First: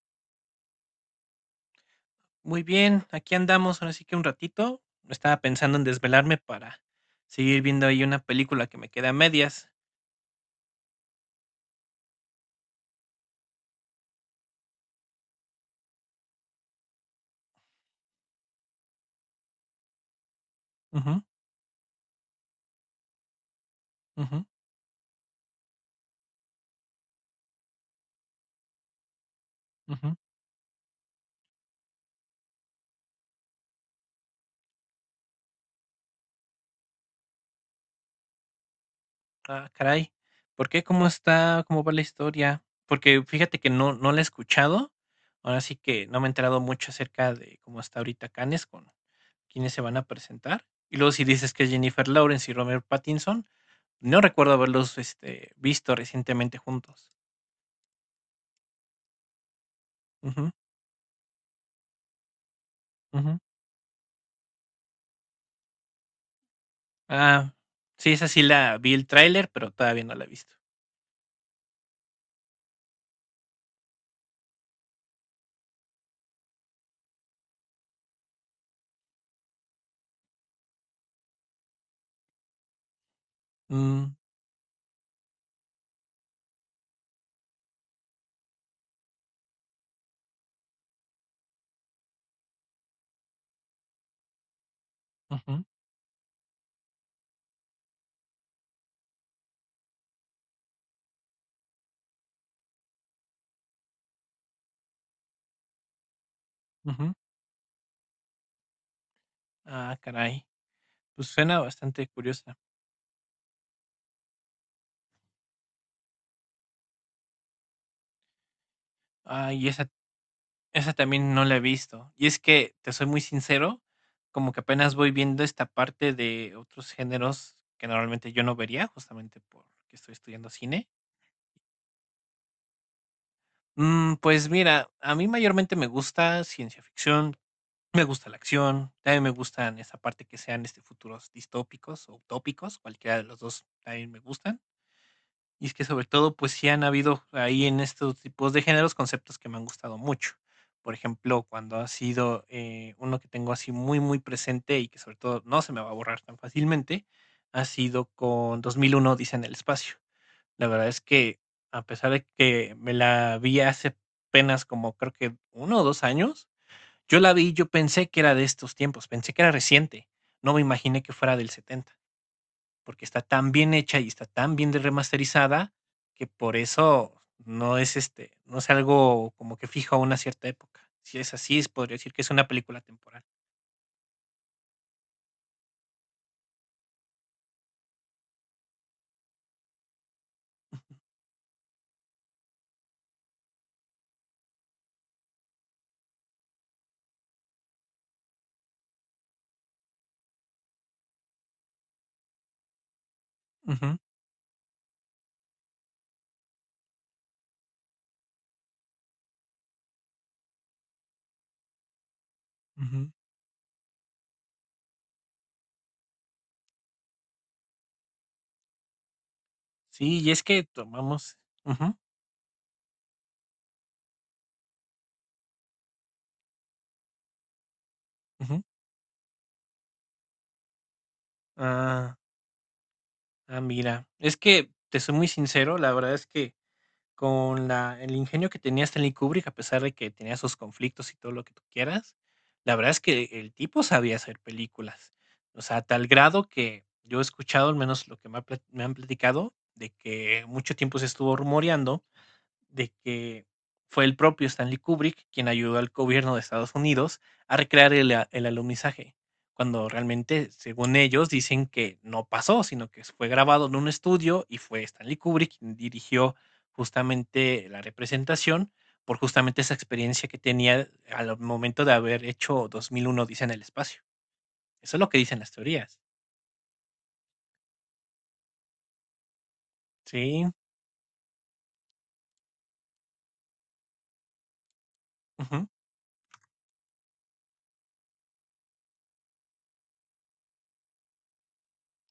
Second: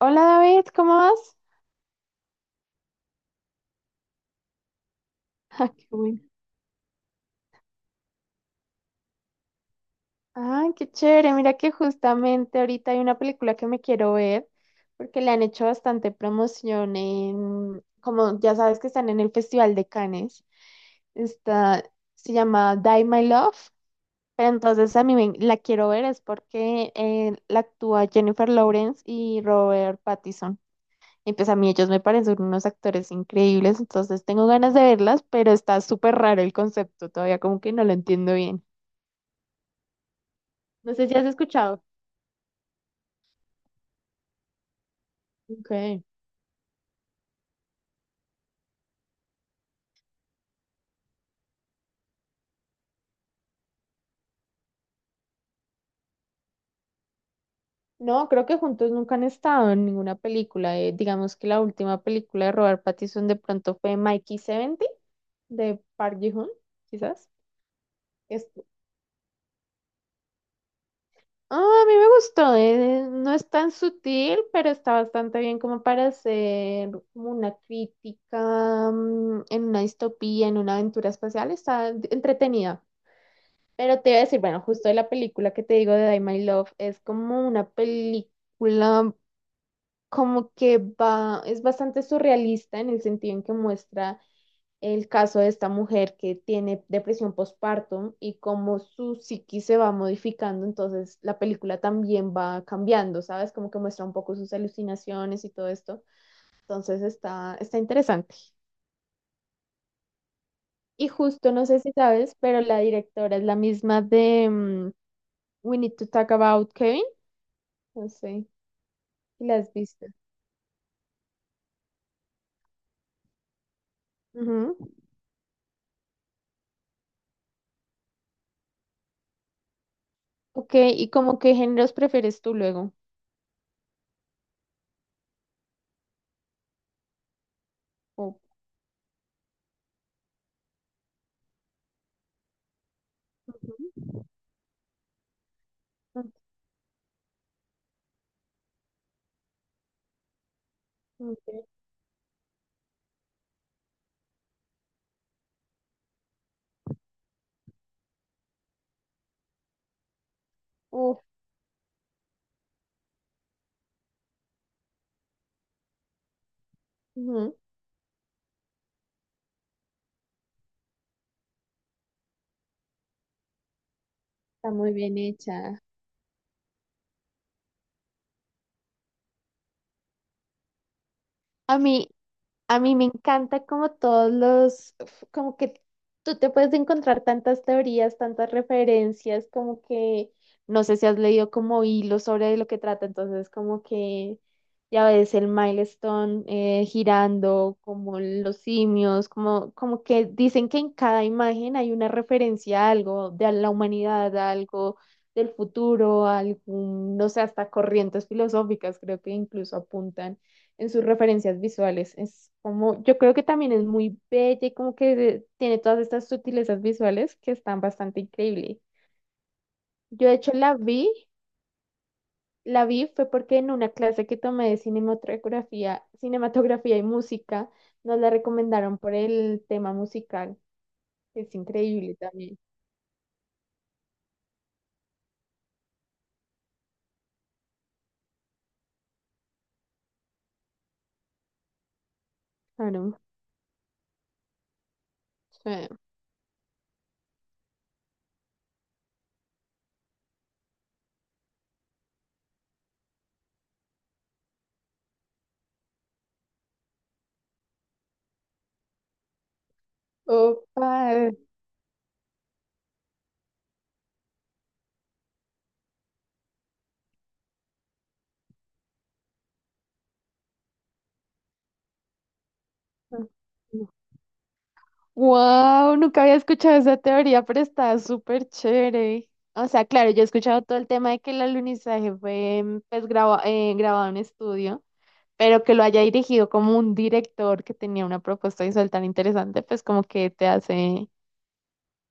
Hola David, ¿cómo vas? Muy bien, aquí andamos, ahora sí que un ratito. Estaba Ah, pensando en qué bueno. desvelarme para seguir viendo ahí una película que me queda a medias. Ah, qué chévere. Mira que justamente ahorita hay una película que me quiero ver porque le han hecho bastante promoción en, como ya sabes que están en el Festival de Cannes. Ujú, Está, se llama Die My Love, ujú, pero entonces la quiero ver es porque la actúa Jennifer Lawrence y Robert ujú. Pattinson. Y pues a mí ellos me parecen unos actores increíbles, entonces tengo ganas de verlas, pero está súper raro el concepto, todavía como que no lo entiendo bien. Ah, caray. ¿Por qué? No ¿Cómo sé si has está? escuchado. ¿Cómo va la historia? Porque fíjate que no la he escuchado. Ahora sí Okay. que no me he enterado mucho acerca de cómo está ahorita Cannes, con quiénes se van a presentar. Y luego si dices que es Jennifer Lawrence y Robert Pattinson, no recuerdo haberlos visto recientemente juntos. No, creo que juntos nunca han estado en ninguna Ujú, película. Digamos que la última película de Robert Pattinson de ujú. pronto fue Mikey 70 de Park Ji-hoon, quizás. Ah, sí, esa sí Es- la vi el tráiler, pero todavía no la he visto. Ah, a mí me gustó, no es tan sutil, pero está bastante bien como para hacer como una crítica, en una distopía, en una aventura espacial, entretenida. Pero te Mm, iba a decir, bueno, justo de la película que te digo de Die My Love, es como una película como que va, es bastante surrealista en el sentido en que muestra el caso de ujú, esta mujer que tiene depresión postpartum y cómo su psiquis se va modificando, entonces la película también va cambiando, ¿sabes? Como que muestra un poco sus alucinaciones y todo esto. Entonces ujú. Está interesante. Ah, caray. Y Pues justo, suena no sé si bastante sabes, curiosa. pero la directora es la misma de We Need to Talk About Kevin. No sé si Ah, la y has esa, visto. esa también no la he visto. Y es que, te soy muy sincero, como que Ujú. apenas voy viendo esta parte de otros géneros que normalmente yo no vería, justamente porque estoy estudiando Ok, cine. ¿y como qué géneros prefieres tú luego? Pues mira, a mí mayormente me gusta ciencia ficción. Me gusta la O- acción, también me gustan esa parte que sean, futuros distópicos o utópicos, cualquiera de los 2 también me gustan. Y es que, sobre Ujú. todo, pues, sí han habido ahí en estos tipos de géneros conceptos que me han gustado mucho. Por ejemplo, Ok. cuando ha sido, uno que tengo así muy presente y que, sobre todo, no se me va a borrar tan fácilmente, ha sido con 2001: dice en el espacio. La verdad es Uf, que, a pesar de que me la vi hace apenas como creo que uno o 2 años, ujú, yo pensé que era de estos tiempos, pensé que era reciente. No me imaginé que fuera del 70, porque está tan bien hecha y está tan está bien muy bien remasterizada hecha. que por eso no es algo como que fijo a una cierta época. Si es así, A podría mí, decir que es una A película mí me temporal. encanta como todos los, uf, como que tú te puedes encontrar tantas teorías, tantas referencias, como que no sé si has leído como hilos sobre lo que trata, entonces como que ya ves el milestone girando, como los simios, como que dicen que en cada imagen hay una referencia a algo, de a la Ujú, humanidad, a algo del futuro, a algún, no sé, hasta corrientes filosóficas, creo que incluso apuntan en sus referencias visuales. Es como, ujú. yo creo que también es muy bella y como que tiene todas estas sutilezas visuales que están bastante increíbles. Sí, Yo y de es hecho que tomamos. Ujú, la vi fue porque en una clase que tomé de cinematografía, cinematografía y música, nos la ujú. recomendaron por el tema musical. Es increíble Ah, también. ah, mira, es que te soy muy sincero, la verdad es que con la el ingenio que tenía Stanley Kubrick, a pesar de que tenía sus conflictos y todo lo que tú quieras, la verdad es Claro. que el tipo sabía hacer películas. O sea, a Sí. tal grado que yo he escuchado, al menos lo que me han platicado, de que mucho tiempo se estuvo rumoreando de que fue el propio Stanley Kubrick quien ayudó al gobierno de Estados Unidos a recrear el alunizaje, cuando realmente, Opa. según ellos, dicen que no pasó, sino que fue grabado en un estudio y fue Stanley Kubrick quien dirigió justamente la representación por justamente esa experiencia que tenía al momento de haber hecho 2001 Dice en el espacio. Eso es lo que dicen las Wow, teorías. nunca había escuchado esa teoría, pero está súper chévere. O sea, claro, yo he Sí. escuchado todo el tema de que el alunizaje fue pues, grabado en estudio, pero Ujú. que lo haya dirigido como un director que tenía una propuesta visual tan interesante, pues como que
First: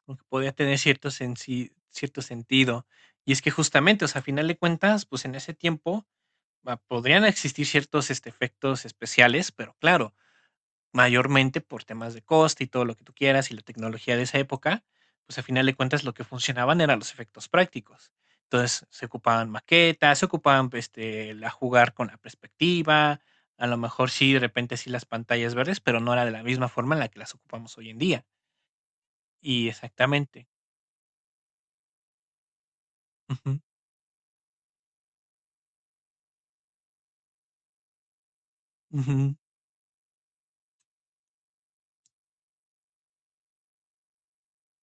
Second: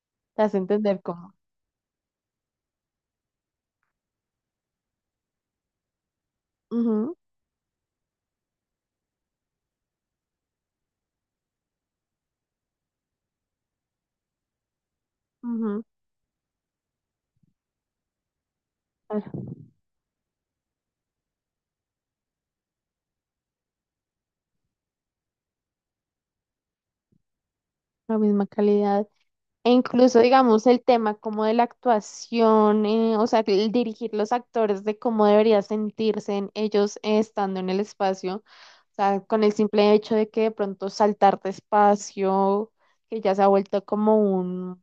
Como que te podía hace tener entender cómo. Cierto sentido. Y es que justamente, o sea, a final de cuentas, pues en ese tiempo Ujú, podrían existir ciertos efectos especiales, pero claro, mayormente por temas de coste y todo lo que tú quieras y la tecnología de esa época, pues a final de ujú, cuentas lo que funcionaban eran los efectos prácticos. Entonces se ocupaban claro, maquetas, se ocupaban la jugar con la perspectiva, a lo mejor sí, de repente sí las pantallas verdes, pero no era de la misma forma en la que las ocupamos hoy en la día. misma calidad. Y E incluso, exactamente. digamos, el tema como de la actuación, o sea, Ujú. el dirigir los actores de cómo debería sentirse en ellos estando en el espacio, o sea, Ujú. con el simple hecho de que de pronto saltar de espacio, que ya se ha vuelto como un,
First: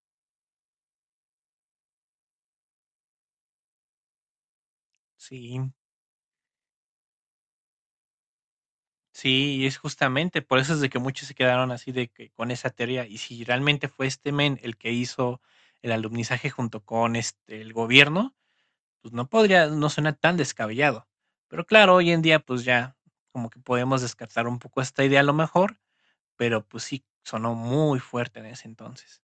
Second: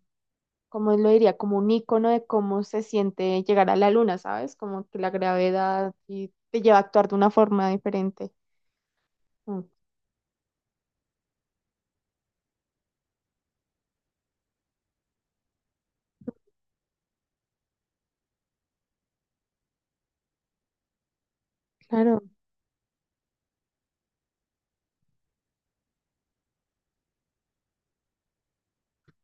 ¿como lo diría? Como un icono de cómo se siente llegar a la luna, ¿sabes? Como que la Sí, gravedad y te lleva a actuar de una forma diferente. sí, y Mm, es justamente por eso es de que muchos se quedaron así de que con esa teoría. Y si realmente fue este men el que hizo el alumnizaje junto con el gobierno, pues no suena tan descabellado. Pero claro, hoy en claro. día, pues ya como que podemos descartar un poco esta idea a lo mejor, pero pues sí sonó muy fuerte en ese entonces.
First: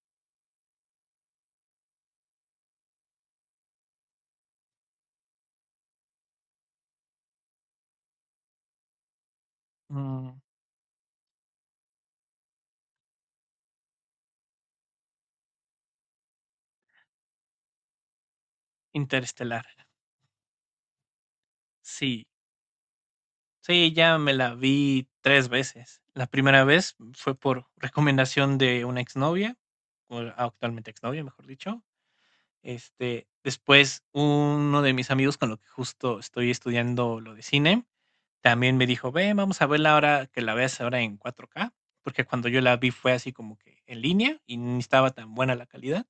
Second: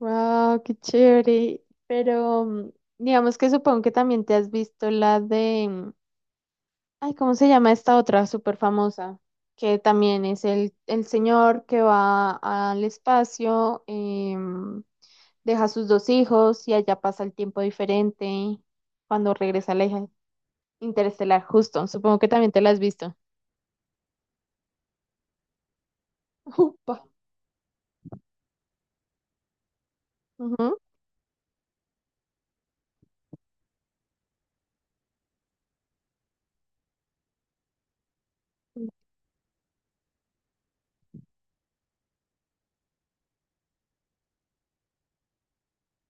Wow, qué chévere. Pero digamos que supongo que también te has visto la de, ay, ¿cómo se llama esta otra súper famosa? Que también Mm, es el señor que va al espacio, deja sus dos hijos y allá pasa el tiempo diferente cuando Interestelar. regresa la hija interestelar, justo. Supongo Sí, que también te la has visto. sí, ya me la vi tres veces. La primera vez Upa. fue por recomendación de una exnovia, con la Ujú. actualmente exnovia, mejor dicho. Después uno de mis amigos con lo que justo estoy estudiando lo de cine, también me dijo, ve, vamos a verla ahora, que la veas ahora en cuatro k porque cuando yo la vi fue así como que en línea y ni estaba tan buena la calidad.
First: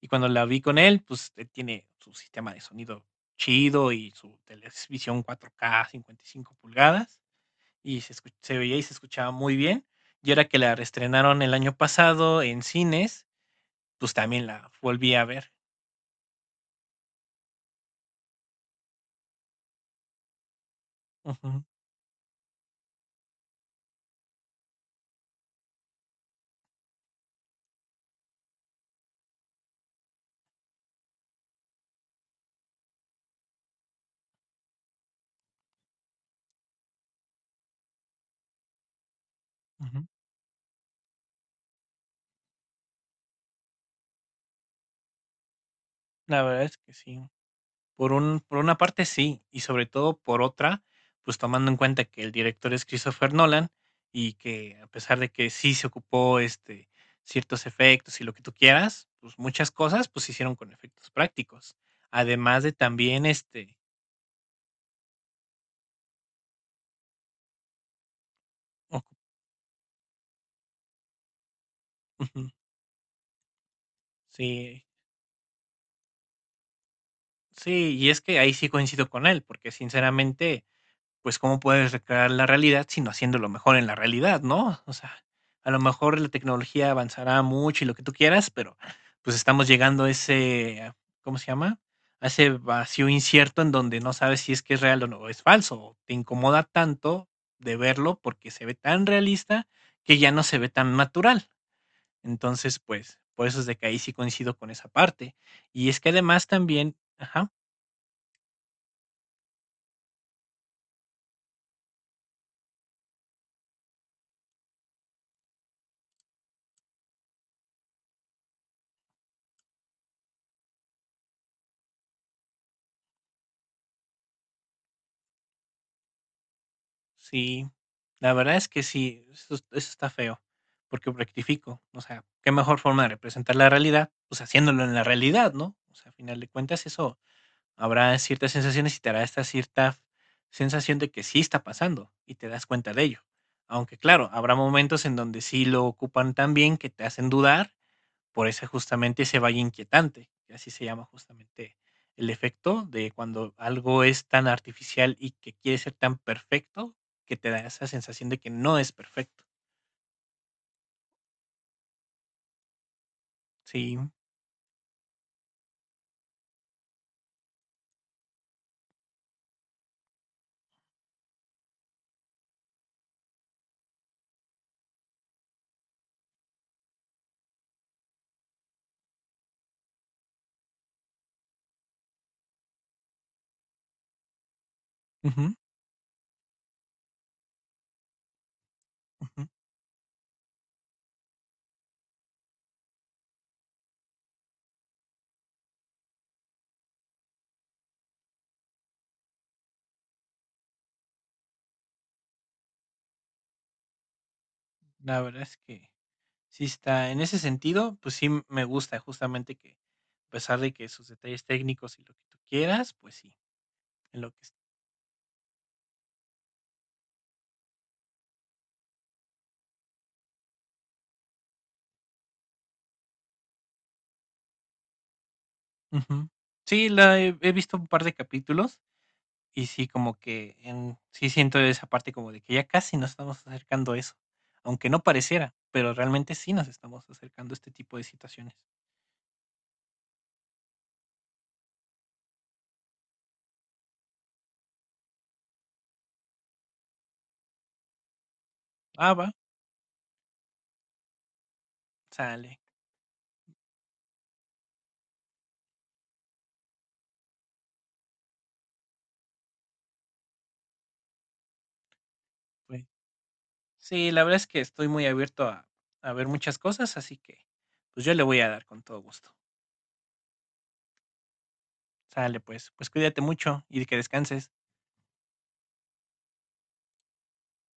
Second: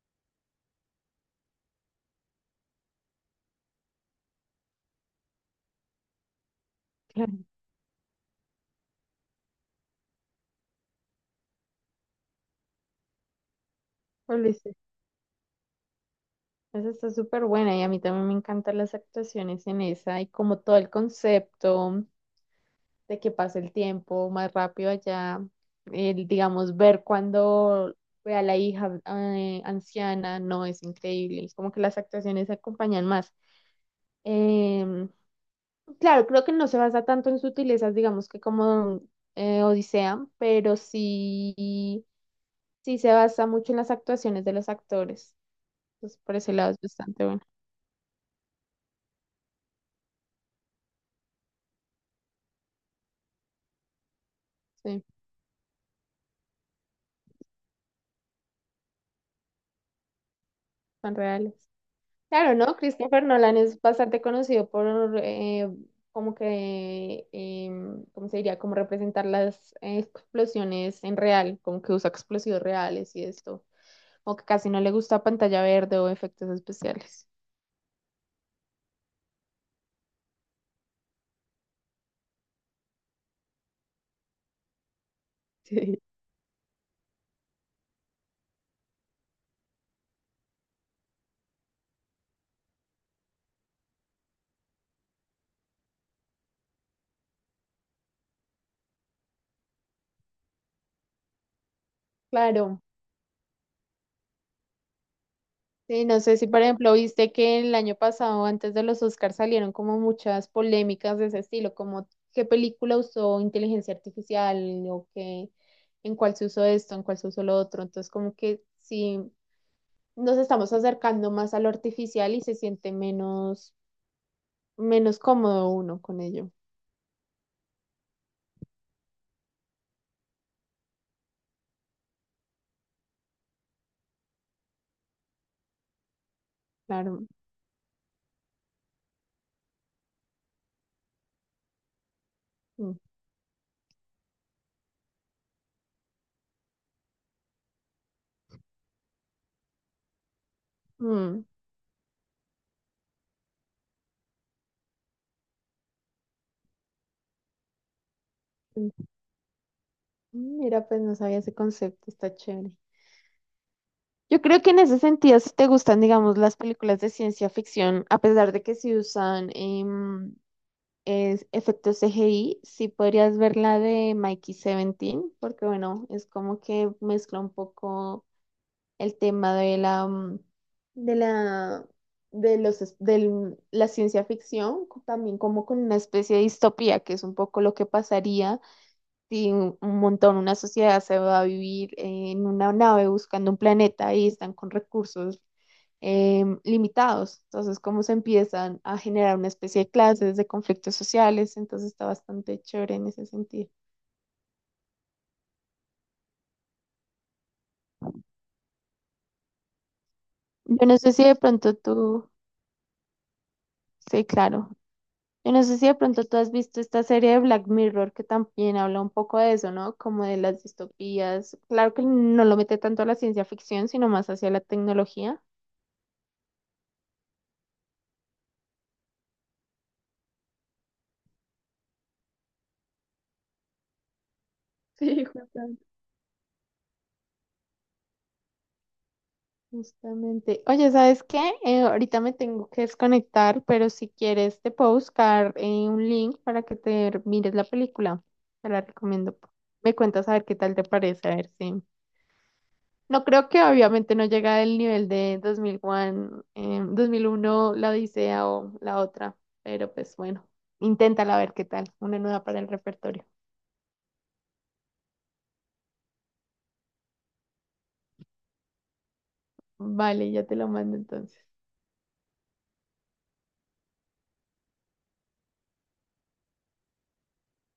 Y cuando la vi con él, pues él tiene su sistema de sonido chido y su televisión cuatro k 55 pulgadas, y se veía y se escuchaba muy bien. Y ahora que la reestrenaron el año pasado en cines, pues también la Claro. volví a ver. Esa está súper buena y a mí también me encantan las actuaciones en esa y como todo el Ujú, concepto de que pasa el tiempo más rápido allá, el, digamos, ver cuando ve a la hija anciana, no, es increíble, es como que las actuaciones se acompañan más. Em, claro, creo que no se basa tanto en sutilezas, digamos que como ujú. Odisea, pero sí, sí se basa mucho en las actuaciones de los actores, entonces por La ese verdad lado es es que sí. bastante bueno, Por un por una parte sí, y sobre todo por otra, pues tomando en cuenta que el director es Christopher Nolan, y que a sí, pesar de que sí se ocupó, ciertos efectos y lo que tú quieras, pues muchas cosas, pues se hicieron con efectos son reales. prácticos. Claro, Además de ¿no? Christopher también, Nolan este, es bastante conocido por eh, como que, ¿cómo se diría? Como ocu representar las explosiones en real, como que usa ujú, explosivos reales y esto, o que casi no sí, le gusta pantalla verde o efectos especiales. sí, y es que ahí sí coincido con él, porque sinceramente pues, ¿cómo puedes recrear la realidad sino haciéndolo mejor en la realidad, no? O sea, a lo Sí. mejor la tecnología avanzará mucho y lo que tú quieras, pero pues estamos llegando a ¿cómo se llama? A ese vacío incierto en donde no sabes si es que es real o no es falso. Te incomoda tanto de verlo porque se ve tan realista que ya no se ve tan natural. Entonces, Claro, pues, por eso es de que ahí sí coincido con esa parte. Y es sí, que no sé además si por ejemplo también, viste ajá. que el año pasado antes de los Oscars salieron como muchas polémicas de ese estilo, como qué película usó inteligencia artificial o qué, en cuál se usó esto, en cuál se usó lo otro, entonces como que sí nos estamos acercando más a lo artificial y se siente menos, menos cómodo uno con ello. Sí, la verdad es que sí, eso está feo, porque rectifico, o sea, qué mejor forma de representar la realidad, pues haciéndolo en la realidad, ¿no? O sea, a final de cuentas eso Claro. habrá ciertas sensaciones y te hará esta cierta sensación de que sí está pasando y te das cuenta Mm, de ello. Aunque claro, habrá momentos en donde sí lo ocupan tan bien que te hacen dudar por eso justamente ese valle inquietante, que así se llama mm, justamente el efecto de cuando algo es tan artificial y que quiere ser tan perfecto, que te da esa sensación de que no es mm. perfecto. Mira, pues no sabía ese concepto, está chévere. Sí. Yo creo que en ese sentido, si te gustan, digamos, las películas de ciencia ficción, a pesar de que sí usan efectos CGI, sí podrías ver la de Mikey 17, porque bueno, es como que mezcla un poco el tema de la, mm, de la, de los, es- del- la ciencia ficción, co- también Ujú, como con una especie de distopía, que es un poco lo que pasaría ujú. si un montón, una sociedad se va a vivir en una nave buscando un planeta y están con recursos limitados. Entonces, cómo se empiezan a generar una especie de clases, de conflictos sociales, entonces está bastante chévere en ese sentido. La verdad es que sí está en ese sentido, pues sí me gusta justamente que, a pesar de Yo que no sus sé si de detalles pronto técnicos y lo que tú, tú quieras, pues sí, en sí, lo que es. claro. Yo no sé si de pronto tú has visto esta serie de Black Mirror que también habla un poco de eso, ¿no? Como de las distopías. Claro que no lo mete tanto a la ciencia ficción, sino más hacia la tecnología. Ujú. Sí, la he visto un par de capítulos. Y sí, como que en sí siento esa parte como de que ya casi nos estamos acercando a eso, aunque no Sí, pareciera, justamente. pero realmente sí nos estamos acercando a este tipo de situaciones. Justamente. Oye, ¿sabes qué? Ahorita me tengo que desconectar, pero si quieres te puedo buscar un link para que te mires la película. Te la Ah, va, recomiendo. Me cuentas a ver qué tal te parece, a ver si sale. no creo que obviamente no llega al nivel de 2001, La Odisea o la otra, pero pues bueno, inténtala a ver qué tal, una nueva para el Pues, repertorio. sí, la verdad es que estoy muy abierto a ver muchas cosas, así que pues yo le voy a dar con todo gusto. Vale, ya te lo mando entonces. Sale, pues, pues cuídate mucho y que descanses.